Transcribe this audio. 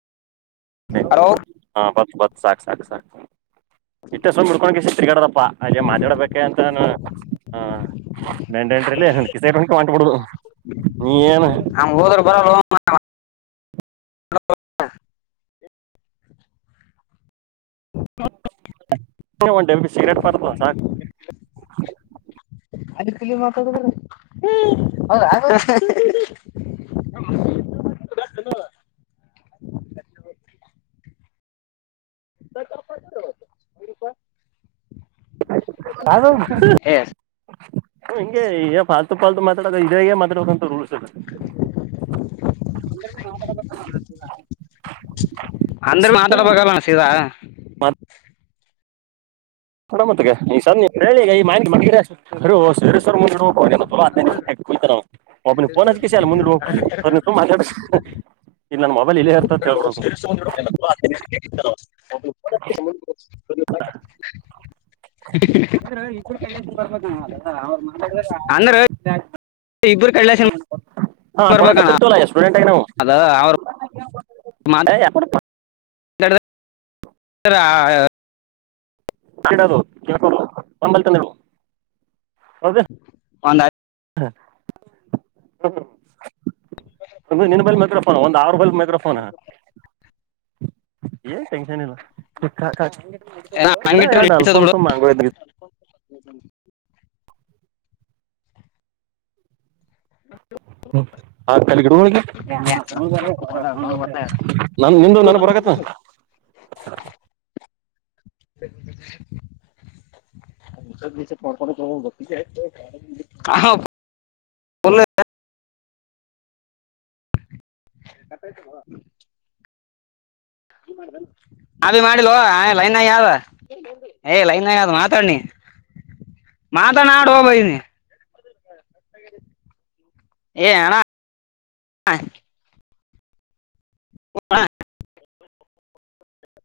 hello ಬಸ್ ಬಸ್ ಬಾ ಸಾಕ್ ಸಾಕ್ ಇಷ್ಟ ಸುಮ್ ಮುಡ್ಕೊಂಡ ತಿರ್ಗಾಡದಪ್ಪಾ ಅಲ್ಲಿ ಮಾತಾಡ್ಬೇಕ ಅಂತಾನ ಆ ಬೆಂಡೆಂಡ್ರಲ್ಲಿ ಹಕಿಸೇ ಹುಕಿ ಮಾಡಂಟಬಿಡು ನೀ ಏನ್ [inaudible] [inaudible] ಒ ಸಿಗರೇಟ್ ಪ ಹ್ಮ್ ಹ ಸಪ್ಪ ಅಪ ಯ ಎಂಗ ಪು ಕಲ್ ಮಾತಾೋ ಇದೇ ಮಾತಾಡಂತ ಅಂದರು ಮಾತಾಡಬಗಣ ಸೀದಾ ಕೊಡ ಮತ್ತಗ ಈ ಸ ನೀ ಹೇಳಿಗ ಈ ಮಾಹಿತಿ ಮಾಡಿರಿಷ್ಟ ಅ ಸೇರ್ರ್ ಮುಂದ ಕುತ ಒಮಿನಿ ಫೋನ್ ಹಚ್ಚ ಹ ಕ ಮುಂದು ಆದ್ರೆ ಈ ಕೂಡ ಬರ್ಬೇಕ ಅಲ್ಲ ಅಂದ್ರ ಇಬ್ರು ಕಡ್ಲೇಸಿನ ಅವ್ರ ಬರ್ಬೇಕಣ್ಣ ಹಾಂಣಕಿರ್ತೋ ಎಷ್ಟ ಅದ ಅವರ ಹ ಎಡ ಹರ ಕದು ಅಂಬಲ್ ತನ ಒಂದಾಯ್ತು ಹಾ ಹ ಒ ನಿ ಬೈಲ್ ಮೈಕ್ರೋಫೋನ್ ಒಂದ್ ಆರುಬೈಲ್ ಮೈಕ್ರೋಫೋನ್ ಏನ್ ಟೆನ್ಷನ್ ಇಲ್ಲ ಕ ಇಡ ಹಂಗಿಟ್ರೆ ಎರಡು ನಡೀತದ ಬಿಡು ಆಲ್ಫಾಮ್ಸು ಮ್ಯಾಂಗೋ [inaudible] [unintelligible] ಆ ಕಲಿಗಡ ಹಳಗೆ [inaudible] ನ ನಿ್ದು ನ ಬರಕತೆ [inaudible] ಪ [inaudible] ಅಭಿಮಾನಿ ಮಾಡಡಿಲು ಆ ಲೈ ನ ಯಾದ ಲೈ ನ ಯಾದ ಮಾತಡ ನೀ ಮಾತ ನ ಆಡ ಭ ಏ ಆಣ ಹ [inaudible]